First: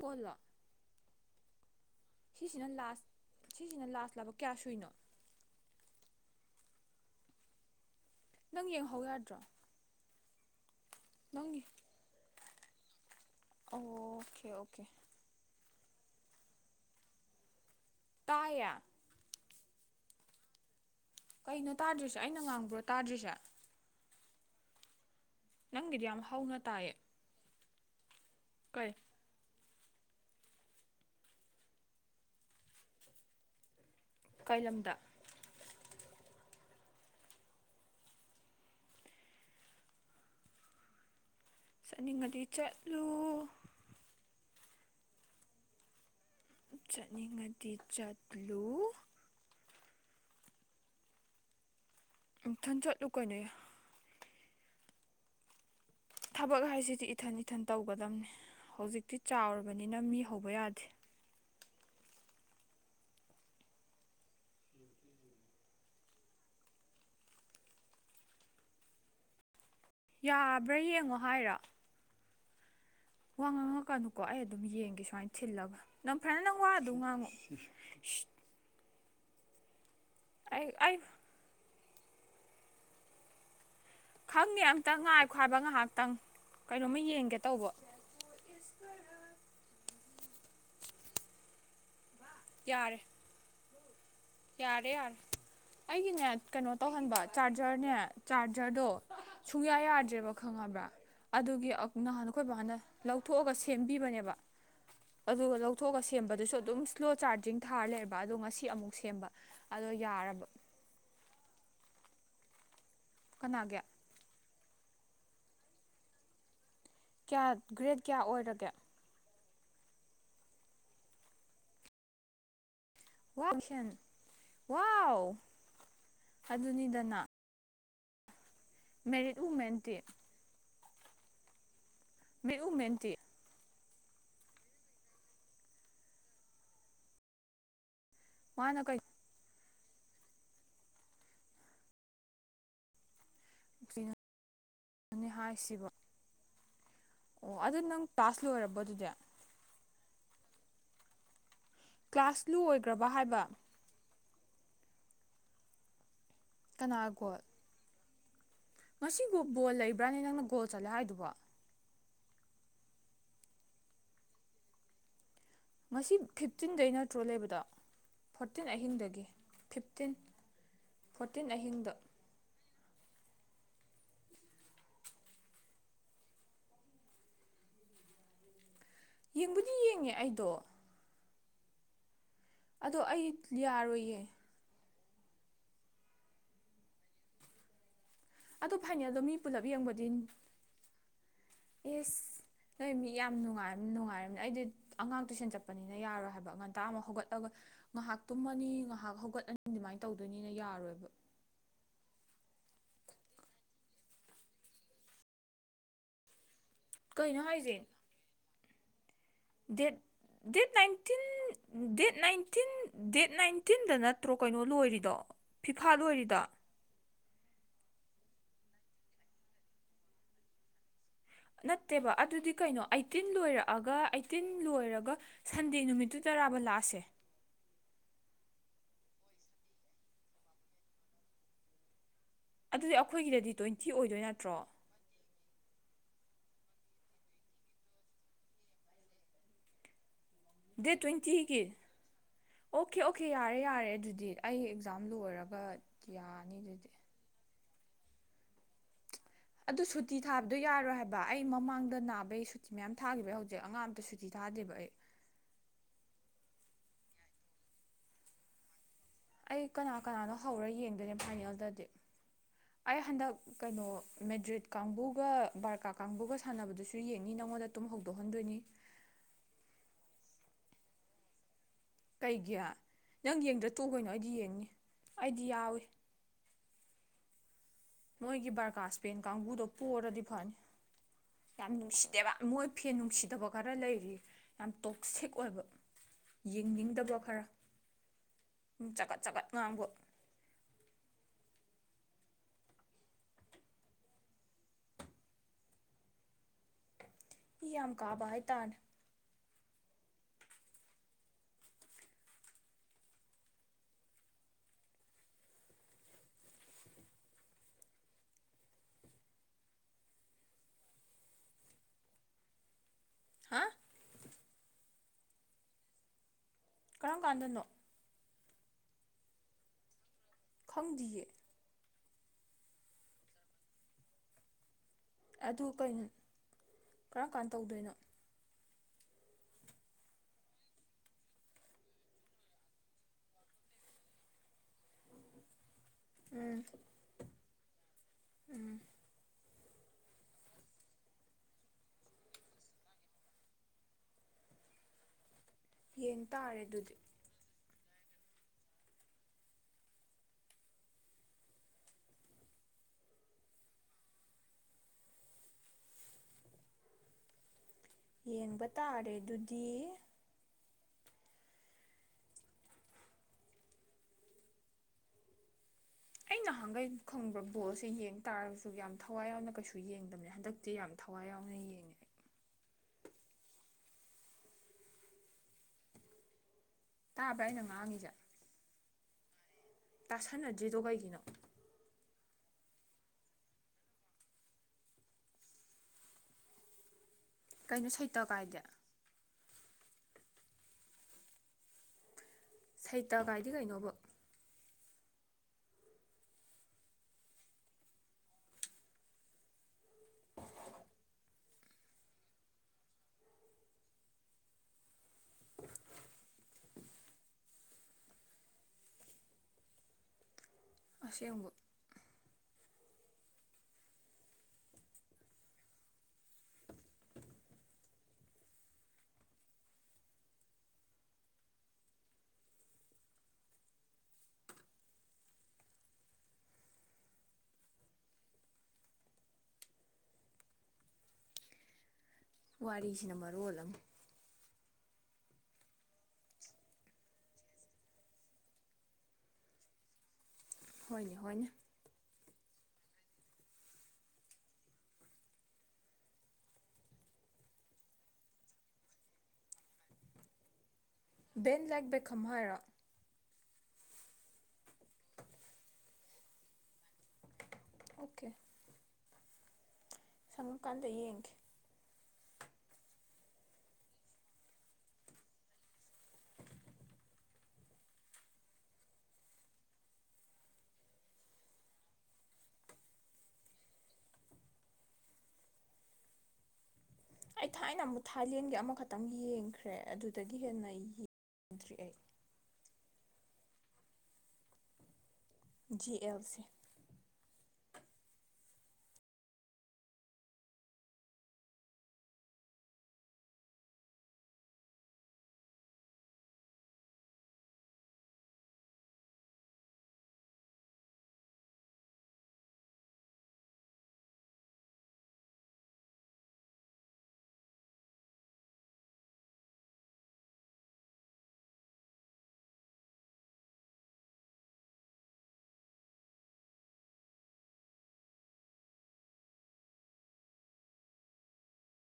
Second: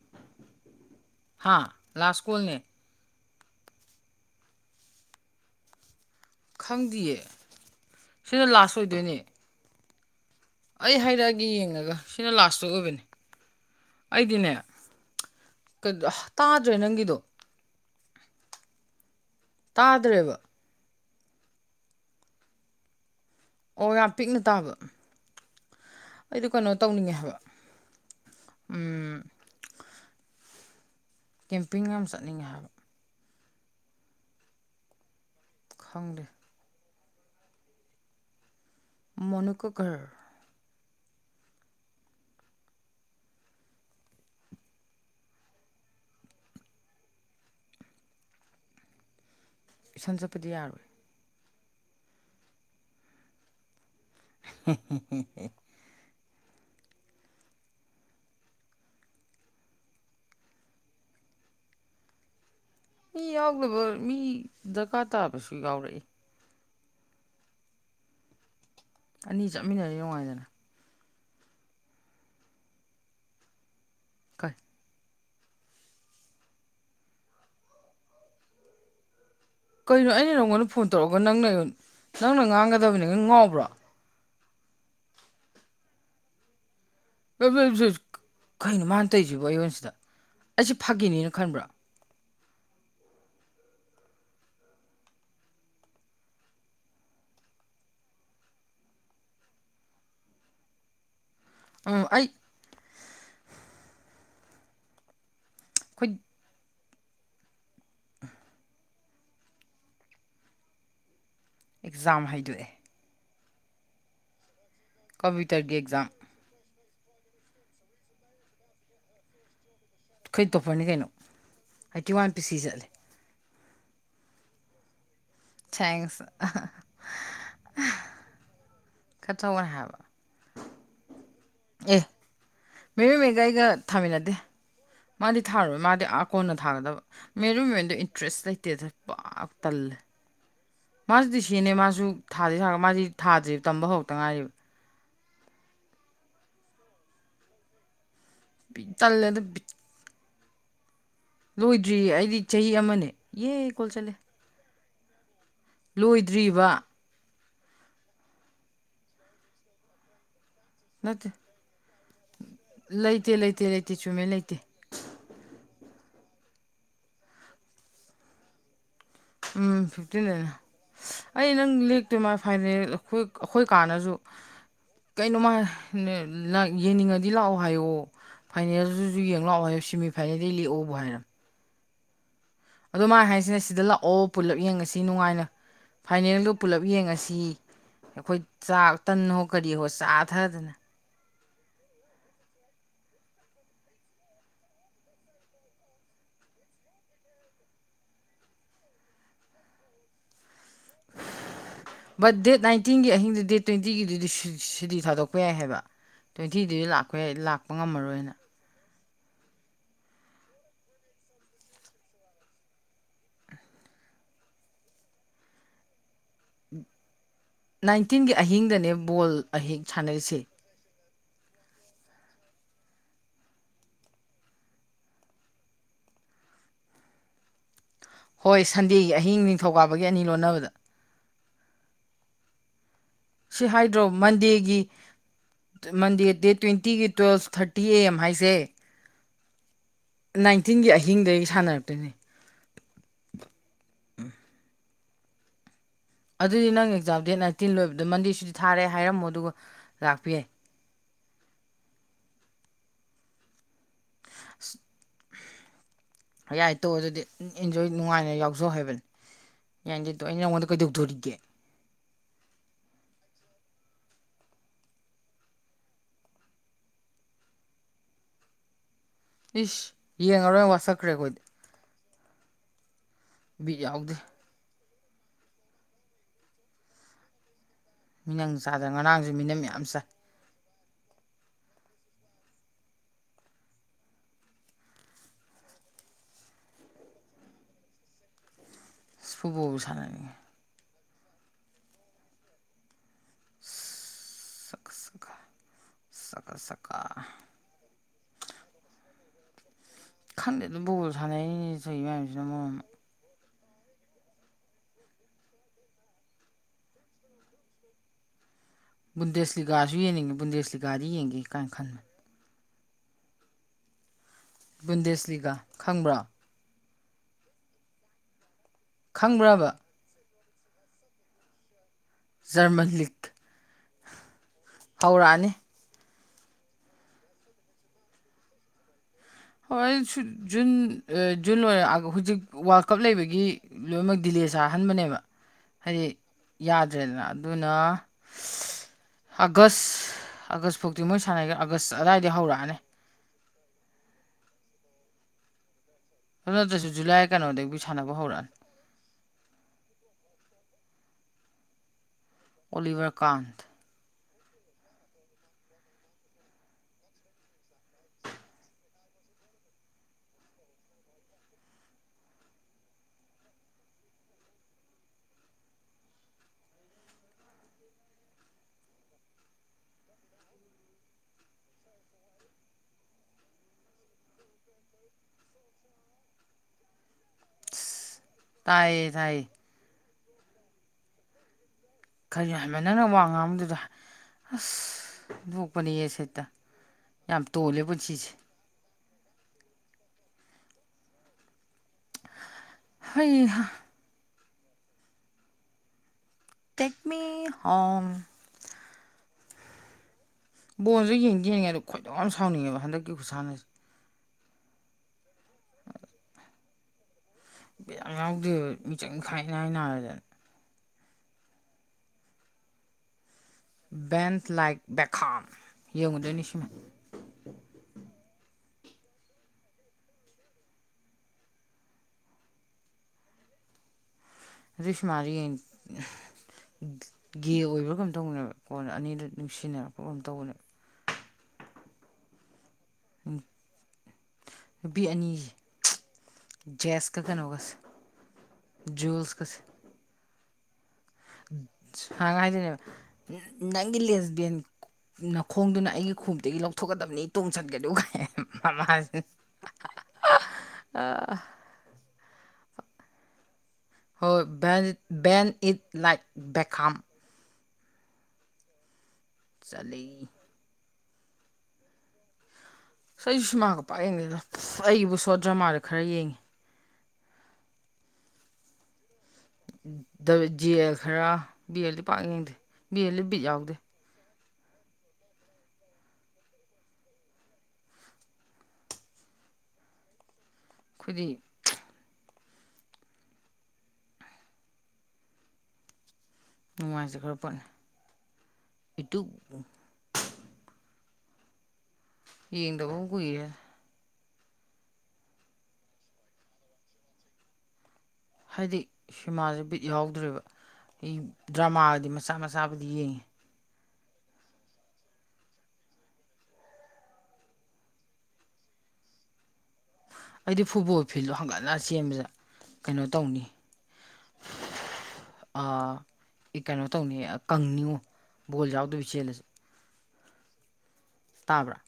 Follow ꯍꯥ ꯂꯥꯁ ꯀꯣꯜꯅꯦ ꯁꯤꯁꯤꯅ ꯂꯥꯁ ꯁꯤꯁꯤꯅ ꯂꯥꯁꯂꯕ ꯀ꯭ꯌꯥ ꯁꯨꯏꯅꯣ ꯈꯪꯗꯤꯌꯦ ꯁꯤꯅ ꯅꯪ ꯂꯥꯁ ꯌꯦꯡꯍꯧ ꯑꯣꯏꯗꯣꯏꯅꯦ ꯌꯥꯗ꯭ꯔꯣ ꯑꯩ ꯍꯥꯏꯔꯛꯑꯒꯦ ꯅꯪꯒꯤ ꯌꯦꯡꯉꯒ ꯁꯤꯅ ꯂꯥꯁꯁꯨ ꯑꯣꯏꯕꯅꯤ ꯑꯣꯀꯦ ꯑꯩꯗꯤꯅꯦ ꯑꯣꯀꯦ ꯀꯩꯗ ꯇꯥꯗ꯭ꯔꯦ ꯅꯪꯒꯤꯗꯣ ꯇꯥꯏꯌꯦ ꯇꯥꯗ꯭ꯔꯦꯕ ꯀꯩꯅꯣ ꯇꯥꯗ꯭ꯔꯤꯁꯦ ꯑꯩꯅ ꯉꯥꯡꯕ꯭ꯔꯣ ꯇꯥꯗ꯭ꯔꯤꯁꯦ ꯑꯣ ꯌꯥꯝ ꯄꯤꯛꯅ ꯇꯥꯕ ꯅꯪꯒꯤꯗꯤ ꯌꯥꯝ ꯑꯩꯗꯣ ꯍꯧꯅ ꯀꯩꯅꯣ ꯇꯥꯏꯌꯦ ꯇꯧꯅꯤꯡꯉꯦ ꯍꯥꯏꯕ ꯀꯩ ꯀꯦꯝꯄꯤꯡ ꯌꯥꯝ ꯆꯠꯅꯤꯡꯉꯦ ꯍꯥꯏꯕ ꯀꯩ ꯂꯝꯗ ꯈꯪꯗꯦ ꯃꯣꯅꯨꯀꯨꯀꯔ ꯆꯠꯅꯤꯡꯉꯗꯤ ꯆꯠꯂꯨ ꯆꯠꯅꯤꯡꯉꯗꯤ ꯆꯠꯂꯨ ꯏꯁꯟ ꯆꯠꯄꯗꯤ ꯌꯥꯔꯣꯏ ꯏꯪꯊꯟ ꯆꯠꯂꯨ ꯀꯩꯅꯣ ꯑꯦ [unintelligible] ꯊꯕꯛ ꯍꯥꯏꯁꯤꯗꯤ ꯏꯊꯟ ꯏꯊꯟ ꯇꯧꯒꯗꯝꯅꯤ ꯍꯧꯖꯤꯛꯇꯤ ꯆꯥꯎꯔꯕꯅꯤꯅ ꯃꯤ ꯍꯧꯕ ꯌꯥꯗꯦ ꯃꯤ ꯌꯥꯎꯗꯕ ꯃꯤ ꯗꯔꯀꯥꯔ ꯇꯥꯕꯁꯨ ꯌꯥꯎꯔꯛꯏ ꯑꯅꯤ ꯆꯠꯃꯤꯟꯅꯔꯤ ꯅꯨꯡꯉꯥꯏꯗꯅ ꯌꯥꯕ꯭ꯔꯥ ꯌꯦꯡꯉꯣ ꯍꯥꯏꯔꯣ ꯋꯥ ꯉꯥꯡꯉꯛꯀꯅꯨꯀꯣ ꯑꯩ ꯀꯩ ꯑꯗꯨꯝ ꯌꯦꯡꯒꯦ ꯁ꯭ꯋꯥꯏꯟ ꯊꯤꯜꯂꯒ ꯅꯪ ꯐ꯭ꯔꯅ ꯋꯥ ꯑꯗꯨꯝ ꯉꯥꯡꯉꯣ ꯀꯩꯅꯣ ꯑꯩꯅ ꯑꯩ ꯅꯉꯣꯟꯗ ꯐꯣꯟ ꯑꯩ ꯇꯧꯔꯛꯒ ꯅꯪꯅ ꯑꯩꯉꯣꯟ ꯅꯪꯅ ꯉꯥꯡꯒꯗꯕꯅꯤ ꯅꯪ ꯉꯥꯎꯕ꯭ꯔꯣ ꯈꯪꯉꯦ ꯑꯝꯇ ꯉꯥꯏꯈꯣ ꯍꯥꯏꯕ ꯉꯥꯏꯍꯥꯛꯇꯪ ꯀꯩꯅꯣꯃ ꯌꯦꯡ [unintelligible] ꯀꯩꯅꯣ ꯃꯥꯟ ꯇꯧꯔꯤꯁꯤꯕꯣ ꯑꯩꯉꯣꯟꯁꯤꯗ ꯑꯩꯁꯤ ꯐꯥꯒꯤꯅꯤꯅ ꯈꯟꯕ꯭ꯔꯣ ꯌꯥꯔꯦ ꯌꯥꯔꯦ ꯌꯥꯔꯦ ꯑꯩꯒꯤꯅꯦ ꯀꯩꯅꯣ ꯇꯧꯍꯟꯕ ꯆꯥꯔꯖꯔꯅꯦ ꯆꯥꯔꯖꯔꯗꯣ ꯁꯨꯡꯌꯥ ꯌꯥꯗ꯭ꯔꯦꯕ ꯈꯪꯉꯕ꯭ꯔꯥ ꯑꯗꯨꯒꯤ ꯑꯛ ꯎꯝ ꯑꯩ ꯅꯍꯥꯟ ꯑꯈꯣꯏ ꯕꯥꯅ ꯂꯧꯊꯣꯛꯑꯒ ꯁꯦꯝꯕꯤꯕꯅꯦꯕ ꯑꯗꯨꯒ ꯂꯧꯊꯣꯛꯑꯒ ꯑꯩꯈꯣꯏ ꯁꯦꯝꯕꯗꯁꯨ ꯑꯗꯨꯝ ꯏꯁ꯭ꯂꯣ ꯆꯥꯔꯖꯤꯡ ꯊꯥꯔ ꯂꯩꯕ ꯑꯗꯣ ꯉꯁꯤ ꯑꯃꯨꯛ ꯁꯦꯝꯕ ꯑꯗꯣ ꯌꯥꯔꯕ ꯑꯦꯛꯖꯥꯝ ꯍꯥꯏꯗꯣꯛꯑꯦ ꯀꯅꯥꯒꯤ ꯀꯝꯄ꯭ꯌꯨꯇꯔꯒꯤ ꯑꯦꯛꯖꯥꯝ ꯀ꯭ꯌꯥ ꯒ꯭ꯔꯦꯠ ꯀ꯭ꯌꯥ ꯑꯣꯏꯔꯒꯦ ꯈꯣꯏ ꯇꯣꯞꯄꯔꯅꯤ ꯀꯩꯅꯣ ꯍꯥꯏꯇꯤ ꯋꯥꯟ ꯄꯤ ꯁꯤ ꯆꯠꯂꯦ ꯋꯥ [unintelligible] ꯁꯟ ꯋꯥꯎ ꯊꯦꯡꯁ ꯑꯗꯨꯅꯤꯗꯅ [unintelligible] ꯃꯦꯔꯤꯠ ꯋꯨꯃꯦꯟꯇꯤ ꯑꯦ ꯃꯦꯔꯤꯠ ꯎꯃꯦꯟꯇꯤ ꯃꯦꯔꯤ ꯃꯤ ꯑꯩꯒ ꯊꯥꯃꯤꯟꯅꯗꯦ ꯃꯥꯗꯤ ꯊꯥꯔꯣꯏ ꯃꯥꯗꯤ ꯑꯥ ꯀꯣꯟꯅ ꯊꯥꯒꯗꯕ ꯃꯦꯔꯤꯃꯦꯟꯗꯤ ꯇ꯭ꯔꯦꯁ ꯃꯥꯅ ꯂꯩꯇꯦꯗ ꯀꯩ ꯄꯥꯛ ꯇꯜꯂꯦ ꯃꯥꯁꯨ ꯗꯤꯁꯤꯅꯦ ꯃꯥꯁꯨ ꯊꯥꯗꯤ ꯊꯥꯔꯒ ꯃꯥꯗꯤ ꯊꯥꯗ꯭ꯔꯤ ꯇꯝꯕ ꯍꯧꯔꯛꯇ ꯉꯥꯏꯔꯤꯕ ꯑꯅꯤ ꯍꯥꯏꯁꯤꯕꯣ ꯑꯣ ꯑꯗꯨ ꯅꯪ ꯄꯥꯁ ꯂꯣꯏꯔꯕꯣ ꯕꯤ- ꯑꯗꯨꯗꯤ ꯇꯜꯂꯦꯗ ꯂꯣꯏꯗ꯭ꯔꯤꯌꯦ ꯑꯩꯗꯤ ꯀ꯭ꯂꯥꯁ ꯆꯍꯤ ꯂꯣꯏꯈ꯭ꯔꯕ ꯑꯃꯅꯦ ꯍꯥꯏꯕ ꯌꯦ ꯀꯣꯜ ꯆꯜꯂꯦ ꯂꯣꯏꯗ꯭ꯔꯤꯕ ꯀꯅꯥ ꯒꯣꯜ ꯉꯁꯤ ꯒꯣ ꯕꯣꯜ ꯂꯩꯕ꯭ꯔꯅꯦ ꯅꯪꯅ ꯒꯣꯜ ꯆꯠꯂꯦ ꯅꯠꯇꯦ ꯍꯥꯏꯗꯨꯕꯣ ꯂꯩꯇꯦ ꯂꯩꯇꯦ ꯂꯩꯇꯦ ꯆꯨꯝꯃꯦ ꯂꯩꯇꯦ ꯉꯁꯤ ꯐꯤꯞꯇꯤꯟꯗꯩ ꯅꯠꯇ꯭ꯔꯣ ꯂꯩꯕꯗꯣ ꯐꯣꯔꯇꯤꯟ ꯑꯍꯤꯡꯗꯒꯤ ꯎꯝ ꯐꯤꯐꯇꯤꯟ ꯐꯤꯐꯇꯤꯟꯗꯅꯦ ꯐꯣꯔꯇꯤꯟ ꯑꯩ ꯅꯪ ꯑꯍꯤꯡꯗ ꯂꯤꯛ ꯇꯨꯃꯥ ꯐꯥꯏꯅꯦꯜ ꯑꯩꯈꯣꯏ ꯑꯈꯣꯏ ꯀꯥꯅꯖꯨ ꯀꯩꯅꯣꯃꯥ ꯅꯦ ꯂꯥꯛ ꯌꯦꯡꯅꯤꯡꯉꯗꯤ ꯂꯥꯑꯣ ꯍꯥꯏꯌꯣ ꯐꯥꯏꯅꯦꯜꯖꯨ ꯗꯨꯖꯨ ꯌꯦꯡ ꯂꯥꯛꯑꯣ ꯌꯦꯡꯕꯨꯗꯤ ꯍꯥꯏ ꯌꯦꯡꯉꯦ ꯑꯩꯗꯣ ꯁꯦꯃꯤꯐꯥꯏꯅꯦꯜꯗꯩ ꯂꯦꯛꯑꯣꯕꯨ ꯍꯥꯏꯔꯝ ꯑꯗꯣ ꯑꯗꯨ ꯃꯥ ꯑꯩ ꯍꯥꯏꯁꯤꯅ ꯁꯤꯗ ꯂꯥꯑꯣ ꯌꯥꯔꯣꯏꯌꯦ ꯄꯨꯂꯞ ꯌꯦꯡꯉꯁꯤ ꯁꯤ ꯅꯨꯡꯉꯥꯏꯅ ꯐꯥꯏꯅꯦꯜꯗꯣ ꯄꯨꯂꯞ ꯌꯦꯡꯉꯁꯤ ꯑꯩꯈꯣꯏ ꯑꯗꯣ ꯆꯥꯛ ꯐꯥꯏꯅꯦꯜꯗꯣ ꯃꯤ ꯇꯟꯅꯍꯣ ꯀꯔꯤꯍꯣ ꯆꯥꯊꯗꯅ ꯏꯁ ꯅꯣꯏ ꯃꯤ ꯌꯥꯝ ꯅꯨꯡꯉꯥꯏꯝ ꯅꯨꯡꯉꯥꯏꯔꯝꯅꯤ ꯑꯩꯗꯤꯠ ꯑꯉꯥꯡ ꯇꯨꯏꯁꯟ ꯆꯞꯄꯅꯤꯅ ꯌꯥꯔꯣꯏ ꯍꯥꯏꯕ ꯉꯟꯇꯥ ꯑꯃꯨꯛ ꯍꯧꯒꯠꯂꯒ ꯉꯥꯍꯥꯛ ꯇꯨꯝꯃꯅꯤ ꯉꯥꯍꯥꯛ ꯍꯧꯒꯠꯂꯅꯤ ꯑꯗꯨꯃꯥꯏ ꯇꯧꯗꯣꯏꯅꯤꯅ ꯌꯥꯔꯣꯏꯕ ꯕꯠ ꯗꯦꯠ ꯅꯥꯏꯟꯇꯤꯟꯒꯤ ꯑꯍꯤꯡꯗꯨ ꯗꯦꯠ ꯇꯣꯏꯟꯇꯤꯒꯤꯗꯨꯗꯤ ꯁꯨ ꯁꯨꯗꯤ ꯊꯥꯗꯣꯛꯄ ꯌꯥꯏ ꯍꯥꯏꯕ ꯇꯣꯏꯟꯇꯤꯗꯨꯗꯤ ꯂꯥꯛ ꯈꯣꯌꯦ ꯀꯩꯅꯣ ꯂꯥꯛꯄ ꯍꯥꯏꯁꯦ ꯉꯝꯃꯔꯣꯏꯅ date date nineteen date nineteen date ꯅꯥꯏꯟꯇꯤꯟꯗ ꯅꯠꯇ꯭ꯔꯣ ꯀꯩꯅꯣ ꯂꯣꯏꯔꯤꯗꯣ ꯐꯤꯐꯥ ꯂꯣꯏꯔꯤꯗꯣ ꯅꯥꯏꯟꯇꯤꯟꯒꯤ ꯑꯍꯤꯡꯗꯅꯦ ꯕꯣꯜ ꯑꯍꯦꯛ ꯁꯥꯅꯩꯁꯦ ꯅꯠꯇꯦꯕ ꯑꯗꯨꯗꯤ ꯀꯩꯅꯣ ꯑꯥꯏꯇꯤꯟ ꯂꯣꯏꯔꯑꯒ ꯑꯥꯏꯇꯤꯟ ꯂꯣꯏꯔꯒ ꯁꯟꯗꯦ ꯅꯨꯃꯤꯠꯇꯨꯗꯔꯥꯕ ꯂꯥꯁꯁꯦ ꯍꯣꯏ ꯁꯟꯗꯦꯒꯤ ꯑꯍꯤꯡ ꯅꯤꯡꯊꯧꯀꯥꯕꯒꯤ ꯑꯅꯤ ꯂꯣꯟꯅꯕꯗ ꯑꯗꯨꯗꯤ ꯑꯈꯣꯏꯒꯤꯗꯗꯤ ꯁꯤ ꯍꯥꯏꯗ꯭ꯔꯣ ꯃꯟꯗꯦꯒꯤ ꯇꯨ ꯃꯟꯗꯦ ꯗꯦꯠ ꯇꯣꯏꯟꯇꯤꯒꯤ ꯇꯨꯋꯦꯜꯞ ꯊꯥꯔꯇꯤ ꯑꯦ ꯑꯦꯝ ꯍꯥꯏꯖꯦ ꯅꯥꯏꯟꯇꯤꯟꯒꯤ ꯑꯍꯤꯡꯗꯩ ꯁꯥꯟꯅꯔꯛꯇꯣꯏꯅꯦ ꯑꯣꯈꯦ ꯑꯣꯈꯦ ꯌꯥꯔꯦ ꯌꯥꯔꯦ ꯑꯗꯨꯗꯤ ꯑꯩ ꯑꯦꯛꯖꯥꯝ ꯂꯣꯏꯔꯒ ꯑꯗꯨꯗꯤ ꯅꯪ ꯑꯦꯛꯖꯥꯝ ꯗꯦꯠ ꯅꯥꯏꯟꯇꯤꯟ ꯂꯣꯏꯕꯗ ꯃꯟꯗꯦ ꯁꯨꯇꯤ ꯊꯥꯔꯦ ꯍꯥꯏꯔꯝꯃꯣ ꯑꯗꯨꯒ ꯑꯗꯨ ꯁꯨꯇꯤ ꯂꯥꯛꯄ ꯌꯥꯏ ꯊꯥꯕꯗꯣ ꯌꯥꯔꯣꯏ ꯍꯥꯏꯕ ꯑꯩ ꯃꯃꯥꯡꯗ ꯅꯥꯕꯩ ꯁꯨꯇꯤ ꯃꯌꯥꯝ ꯊꯥꯒꯤꯕꯩ ꯍꯧꯖꯤꯛ ꯑꯉꯥꯡ ꯑꯝ ꯇ ꯁꯨꯇꯤ ꯊꯥꯗꯦꯕ ꯑꯩ ꯌꯌꯥꯏ ꯇꯣꯑꯣꯕ ꯑꯗꯨꯗꯤ ꯏꯟꯖꯣꯏ ꯅꯨꯡꯉꯥꯏꯅ ꯌꯥꯎꯖꯧ ꯍꯥꯏꯕꯅꯤ ꯑꯩ ꯀꯅꯥ ꯌꯥꯅꯤꯡꯗꯦ ꯇꯣꯛꯑꯣ ꯀꯅꯥꯅꯣ ꯑꯩ ꯅꯪꯉꯣꯟꯗ ꯍꯧꯔ ꯌꯦꯡꯗꯣꯏꯅꯦ ꯀꯩꯗꯧꯗꯣꯔꯤꯒꯦ ꯐꯥꯏꯅꯦꯜꯗꯗꯤ ꯑꯩ ꯍꯟꯗꯛ ꯀꯩꯅꯣ ꯃꯦꯗ꯭ꯔꯤꯠ ꯀꯥꯡꯕꯨꯒ ꯕꯥꯔꯀꯥ ꯀꯥꯡꯕꯨꯒ ꯁꯥꯟꯅꯕꯗꯨꯁꯨ ꯌꯦꯡꯅꯤ ꯅꯉꯣꯟꯗ ꯇꯨꯝ ꯍꯧꯗꯣꯛꯍꯟꯗꯣꯏꯅꯤ ꯏꯁ ꯌꯦꯡꯉꯔꯣꯏ ꯋꯥꯁꯛꯈ꯭ꯔꯦ ꯑꯈꯣꯏꯗꯤ ꯀꯩꯒꯤ ꯅꯪ ꯌꯦꯡꯗ꯭ꯔ ꯕꯤꯠ ꯇꯣꯛꯎ ꯀꯩꯅꯣ ꯌꯥꯎꯗꯦ ꯑꯩꯗꯤ ꯌꯦꯡꯅꯤ ꯑꯩꯗꯤ ꯌꯥꯎꯋꯤ ꯃꯣꯏꯒꯤ ꯃꯤꯅꯪ ꯕꯥꯔꯀꯥ ꯆꯥꯗꯅ ꯏꯁꯄꯦꯟ ꯉꯔꯥꯡꯁꯨ ꯃꯤꯅꯝ ꯀꯥꯡꯕꯨꯗꯣ ꯌꯥꯝ ꯆꯥꯏ ꯄꯣꯔꯗꯤ ꯐꯅꯤ ꯌꯥꯝ ꯅꯨꯡꯁꯤꯗꯦꯕ ꯃꯣꯏ ꯐꯦꯟ ꯅꯨꯡꯁꯤꯗꯕ ꯈꯔ ꯂꯩꯔꯤ ꯌꯥꯝ ꯇꯣꯛꯁꯤꯛ ꯑꯣꯏꯕ ꯌꯦꯡꯅꯤꯡꯗꯕ ꯈꯔ ꯍꯨꯝ ꯆꯒꯠ ꯆꯒꯠ ꯐꯨꯠꯕꯣꯜꯕꯨ ꯉꯥꯡꯕ ꯁꯥꯟꯅꯅꯤꯡꯉꯦ ꯁꯛ ꯁꯛꯀꯥ ꯁꯀꯥ ꯁꯀꯥ ꯏ ꯌꯥꯝ ꯀꯥꯕ ꯍꯥꯏꯇꯥꯔꯦ ꯈꯪꯗꯦꯗ ꯕꯣꯜ ꯁꯥꯅꯩꯅꯤ ꯇꯧꯏ ꯃꯌꯥꯝꯖꯤꯅ ꯃꯔꯣꯟꯃ ꯕꯨꯟꯗꯦꯁꯂꯤꯒꯥꯥꯖꯨ ꯌꯦꯡꯅꯤꯡꯉꯦ ꯕꯨꯟꯗꯦꯁꯂꯤꯒꯥꯥꯗꯤ ꯌꯦꯡꯒꯦ ꯀꯥꯏ ꯈꯟꯕꯅꯦ ꯍꯥ ꯕꯨꯟꯗꯦꯖꯂꯤꯒ ꯈꯪꯕ꯭ꯔꯣ ꯀꯔꯝ ꯀꯥꯟꯗꯅꯣ ꯈꯪꯕ꯭ꯔꯕ ꯈꯪꯗꯤꯌꯦ ꯖꯔꯃꯟ ꯂꯤꯛ ꯍꯧꯔꯛꯑꯅꯤ ꯑꯗꯨ ꯀꯩꯅꯣ ꯀꯔꯝ ꯀꯥꯟ ꯇꯧꯗꯣꯏꯅꯣ ꯍꯣꯏꯁꯨ ꯖꯨꯟ ꯑ ꯖꯨꯟ ꯑꯣꯏꯔ ꯍꯧꯖꯤꯛ ꯋꯥꯔꯜ ꯀꯞ ꯂꯩꯕꯒꯤ ꯂꯣꯏꯃꯛ ꯗꯤꯂꯦ ꯆꯥꯍꯟꯕꯅꯦꯕ ꯍꯥꯏꯗꯤ ꯎꯝ ꯌꯥꯗ꯭ꯔꯦꯅ ꯑꯗꯨꯅ ꯎꯝ ꯑꯥꯒꯁ ꯑꯥꯒꯁ ꯐꯥꯎꯇꯤ ꯃꯣꯏ ꯁꯥꯟꯅꯒꯦꯔ ꯑꯥꯒꯁ ꯑꯗꯥꯏꯗꯤ ꯍꯧꯔꯛꯑꯅꯤ ꯌꯦꯡ ꯑꯗꯨ ꯇꯥꯔꯦ ꯅꯠꯇꯁꯨ ꯑꯗꯨꯗꯤ ꯖꯨꯂꯥꯏ ꯀꯅꯣꯗꯒꯤ ꯁꯥꯟꯅꯕ ꯍꯧꯔꯛꯑꯅꯤ ꯑꯣꯂꯤꯚꯔ ꯀꯥꯟꯇ ꯌꯦꯡꯕ ꯇꯥꯔꯦ ꯗꯨꯗꯤ ꯑꯩ ꯅꯍꯥꯟꯒꯩ ꯈꯪꯕ ꯕꯣꯜꯁꯦ ꯌꯦꯡ ꯇꯥꯔꯁꯨ ꯌꯥꯝ ꯊꯋꯥꯏ ꯌꯥꯎꯅ ꯀꯩꯁꯨ ꯌꯦꯡꯗꯕꯅꯦ ꯍꯟꯗꯛ ꯊꯤ ꯌꯥꯝ ꯊꯋꯥꯏ ꯌꯥꯎꯅ ꯌꯦꯡꯉꯦ ꯇꯥꯕ꯭ꯔ ꯑꯩꯅ ꯉꯥꯡꯉꯤꯖꯦ ꯇꯥꯏꯌꯦ ꯊꯥꯏ ꯇꯥꯁꯟꯅꯗ꯭ꯔꯤꯗꯣ ꯀꯩꯒꯤꯅꯣ ꯈꯔꯤꯅꯣ ꯍꯩꯃ ꯅꯪꯅ ꯋꯥ ꯉꯥꯡꯕꯗꯨꯗ ꯑꯁ ꯗꯣꯛꯄꯅꯤꯌꯦ ꯁꯩꯇ ꯌꯥꯝ ꯇꯣꯜꯂꯦ ꯀꯩꯅꯣ ꯁꯩꯇ ꯄꯨꯟꯁꯤꯁꯦ ꯀꯥꯏꯗꯤ ꯁꯩꯇ ꯀꯥꯏꯗꯤ ꯍꯩꯍꯥ ꯀꯩꯅꯣꯕ ꯇꯦꯛꯃꯤ ꯍꯣꯝ [unintelligible] ꯕꯣꯜꯖꯨ ꯌꯦꯡꯒ ꯌꯦꯡꯉꯦꯗ ꯈꯣꯏꯗꯧ ꯌꯥꯝꯅ ꯁꯥꯎꯅꯤꯡꯉꯦꯕ ꯍꯟꯗꯛꯀꯤ ꯈꯨꯁꯥꯟꯅꯁꯦ [unintelligible] ꯕꯤꯠ ꯌꯥꯝ ꯌꯥꯎꯗꯦ ꯃꯤꯆꯪ ꯈꯥꯏ ꯏꯅꯥꯏ ꯅꯥꯔꯗꯅ ꯑꯁꯦꯡꯕ ꯕꯦꯟ ꯂꯥꯏꯛ ꯕꯦꯈꯝ ꯌꯦꯡꯉꯨꯗꯣꯏꯅꯤꯁꯤ [unintelligible] [unintelligible] ꯒꯦ ꯑꯣꯏꯕ꯭ꯔꯥ ꯀꯩꯅꯝ ꯇꯧꯕꯅꯦꯕ ꯀꯣꯟꯅ ꯑꯅꯤꯗ ꯅꯨꯡꯁꯤꯅꯔꯛꯄ [unintelligible] ꯇꯧꯕꯅꯦ ꯋꯥꯔꯤꯁꯤꯅ ꯃꯔꯣꯜ ꯑꯃ ꯅꯨꯄꯤ ꯑꯅꯤ ꯖꯦꯁꯀ ꯀꯩꯅꯣꯒꯁ ꯖꯨꯁ ꯀꯁ ꯍꯣꯏꯅꯦ ꯍꯣꯏꯟ ꯁꯥꯏꯒ ꯍꯥꯏꯗꯣꯏꯅꯦꯕ ꯅꯪꯒꯤ ꯂꯦꯁꯕꯦꯟ ꯅꯈꯣꯡꯗꯨꯅ ꯑꯩꯒꯤ ꯈꯎꯇꯗꯒꯤ ꯂꯧꯊꯣꯛꯀꯗꯕꯅꯤ ꯇꯣꯡꯁꯟꯀꯅꯨ ꯀ ꯍꯥꯏ ꯃꯃꯥꯁꯤꯅ [inaudible] ꯏꯟ ꯂꯦꯛ ꯕꯦꯛ ꯈꯝ ꯍꯥꯏꯔꯣ ꯍꯣꯏ ꯕꯦꯟ ꯕꯦꯟ ꯏꯠ ꯂꯥꯏꯛ ꯕꯦꯈꯥꯝ ꯑꯣꯀꯦ ꯆꯂꯤ ꯐꯪꯀꯥꯟꯗ ꯌꯦꯡꯈꯤ ꯑꯩꯁꯨ ꯁꯤꯃꯥꯒ ꯄꯥꯛ ꯌꯦꯡꯗꯦꯗ ꯑꯩꯕꯨ ꯁꯣꯔꯠ ꯗ꯭ꯔꯃꯥꯗ ꯈꯔ ꯌꯦꯡꯉꯤ ꯗꯕ ꯖꯤꯑꯦꯜ ꯈꯔ ꯕꯤ ꯑꯦꯜꯗꯤ ꯄꯥꯛ ꯌꯦꯡꯗꯦ ꯕꯤ ꯑꯦꯜꯗꯤ ꯕꯤꯠ ꯌꯥꯎꯗꯦ꯫ ꯑꯩ ꯊꯥꯏꯅ ꯑꯃꯨꯛ ꯊꯥꯏꯂꯦꯟꯒꯤ ꯑꯃꯈꯛꯇꯪ ꯌꯦꯡꯈ꯭ꯔꯦ ꯑꯗꯨꯗꯒꯤ ꯍꯦꯟꯅꯩ ꯈꫭꯏꯗꯤ three eight G L C. ꯅꯨꯡꯉꯥꯏꯖ ꯈꯔ ꯄꯣꯠꯅ ꯏꯇꯨ ꯌꯦꯡꯗꯕ ꯀꯨꯏꯔꯦ꯫ ꯍꯥꯏꯗꯤ ꯁꯤꯃꯥꯁꯦ ꯕꯤꯠ ꯌꯥꯎꯗ꯭ꯔꯦꯕ ꯑꯩ ꯗ꯭ꯔꯃꯥꯗꯤ ꯃꯆꯥ ꯃꯆꯥꯕꯨꯗꯤ ꯌꯦꯡꯉꯤ꯫ ꯑꯩꯗꯤ ꯐꯨꯠꯕꯣꯜ ꯐꯤꯜꯗꯣ ꯍꯪꯒꯠꯅ ꯆꯦꯟꯕꯗ ꯀꯩꯅꯣ ꯇꯧꯅꯤ꯫ [unintelligible] ꯑꯦ ꯏ ꯀꯩꯅꯣ ꯇꯧꯅꯤ ꯀꯪꯅꯤꯉꯣ ꯕꯣꯜ ꯌꯥꯎꯗꯣꯏ ꯆꯦꯜꯂꯁ ꯇꯥꯕ꯭ꯔꯥ꯫